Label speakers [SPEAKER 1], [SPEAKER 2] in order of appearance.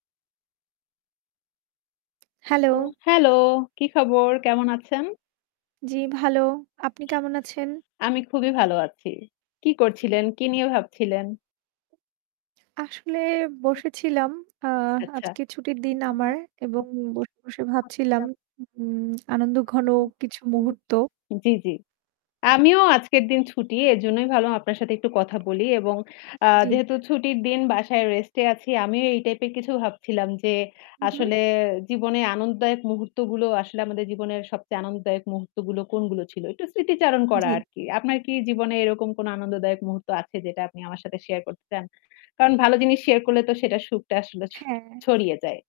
[SPEAKER 1] Hello!
[SPEAKER 2] Hello! কি খবর? কেমন আছেন?
[SPEAKER 1] জ্বি, ভালো। আপনি কেমন আছেন?
[SPEAKER 2] আমি খুবই ভালো আছি। কি করছিলেন? কি নিয়ে ভাবছিলেন?
[SPEAKER 1] আসলে বসেছিলাম। আ
[SPEAKER 2] আচ্ছা।
[SPEAKER 1] আজকে ছুটির দিন আমার এবং বসে, বসে ভাবছিলাম উম আনন্দঘন কিছু মুহূর্ত।
[SPEAKER 2] জি, জি। আমিও আজকের দিন ছুটি। এজন্যই ভাবলাম আপনার সাথে একটু কথা বলি। এবং আ
[SPEAKER 1] জ্বী।
[SPEAKER 2] যেহেতু ছুটির দিন বাসায় রেস্টে আছি। আমিও এই টাইপের কিছু ভাবছিলাম যে,
[SPEAKER 1] হু, হু
[SPEAKER 2] আসলে জীবনে আনন্দদায়ক মুহূর্তগুলো আসলে আমাদের জীবনের সবচেয়ে আনন্দদায়ক মুহূর্তগুলো কোনগুলো ছিল। একটু স্মৃতিচারণ করা
[SPEAKER 1] জ্বী।
[SPEAKER 2] আরকি। আপনার কি জীবনে এরকম কোন আনন্দদায়ক মুহূর্ত আছে? যেটা আপনি আমার সাথে শেয়ার করতে চান? কারণ ভালো জিনিস শেয়ার করলে তো সেটার সুখটা আসলে ছ
[SPEAKER 1] হ্যাঁ।
[SPEAKER 2] ছড়িয়ে যায়।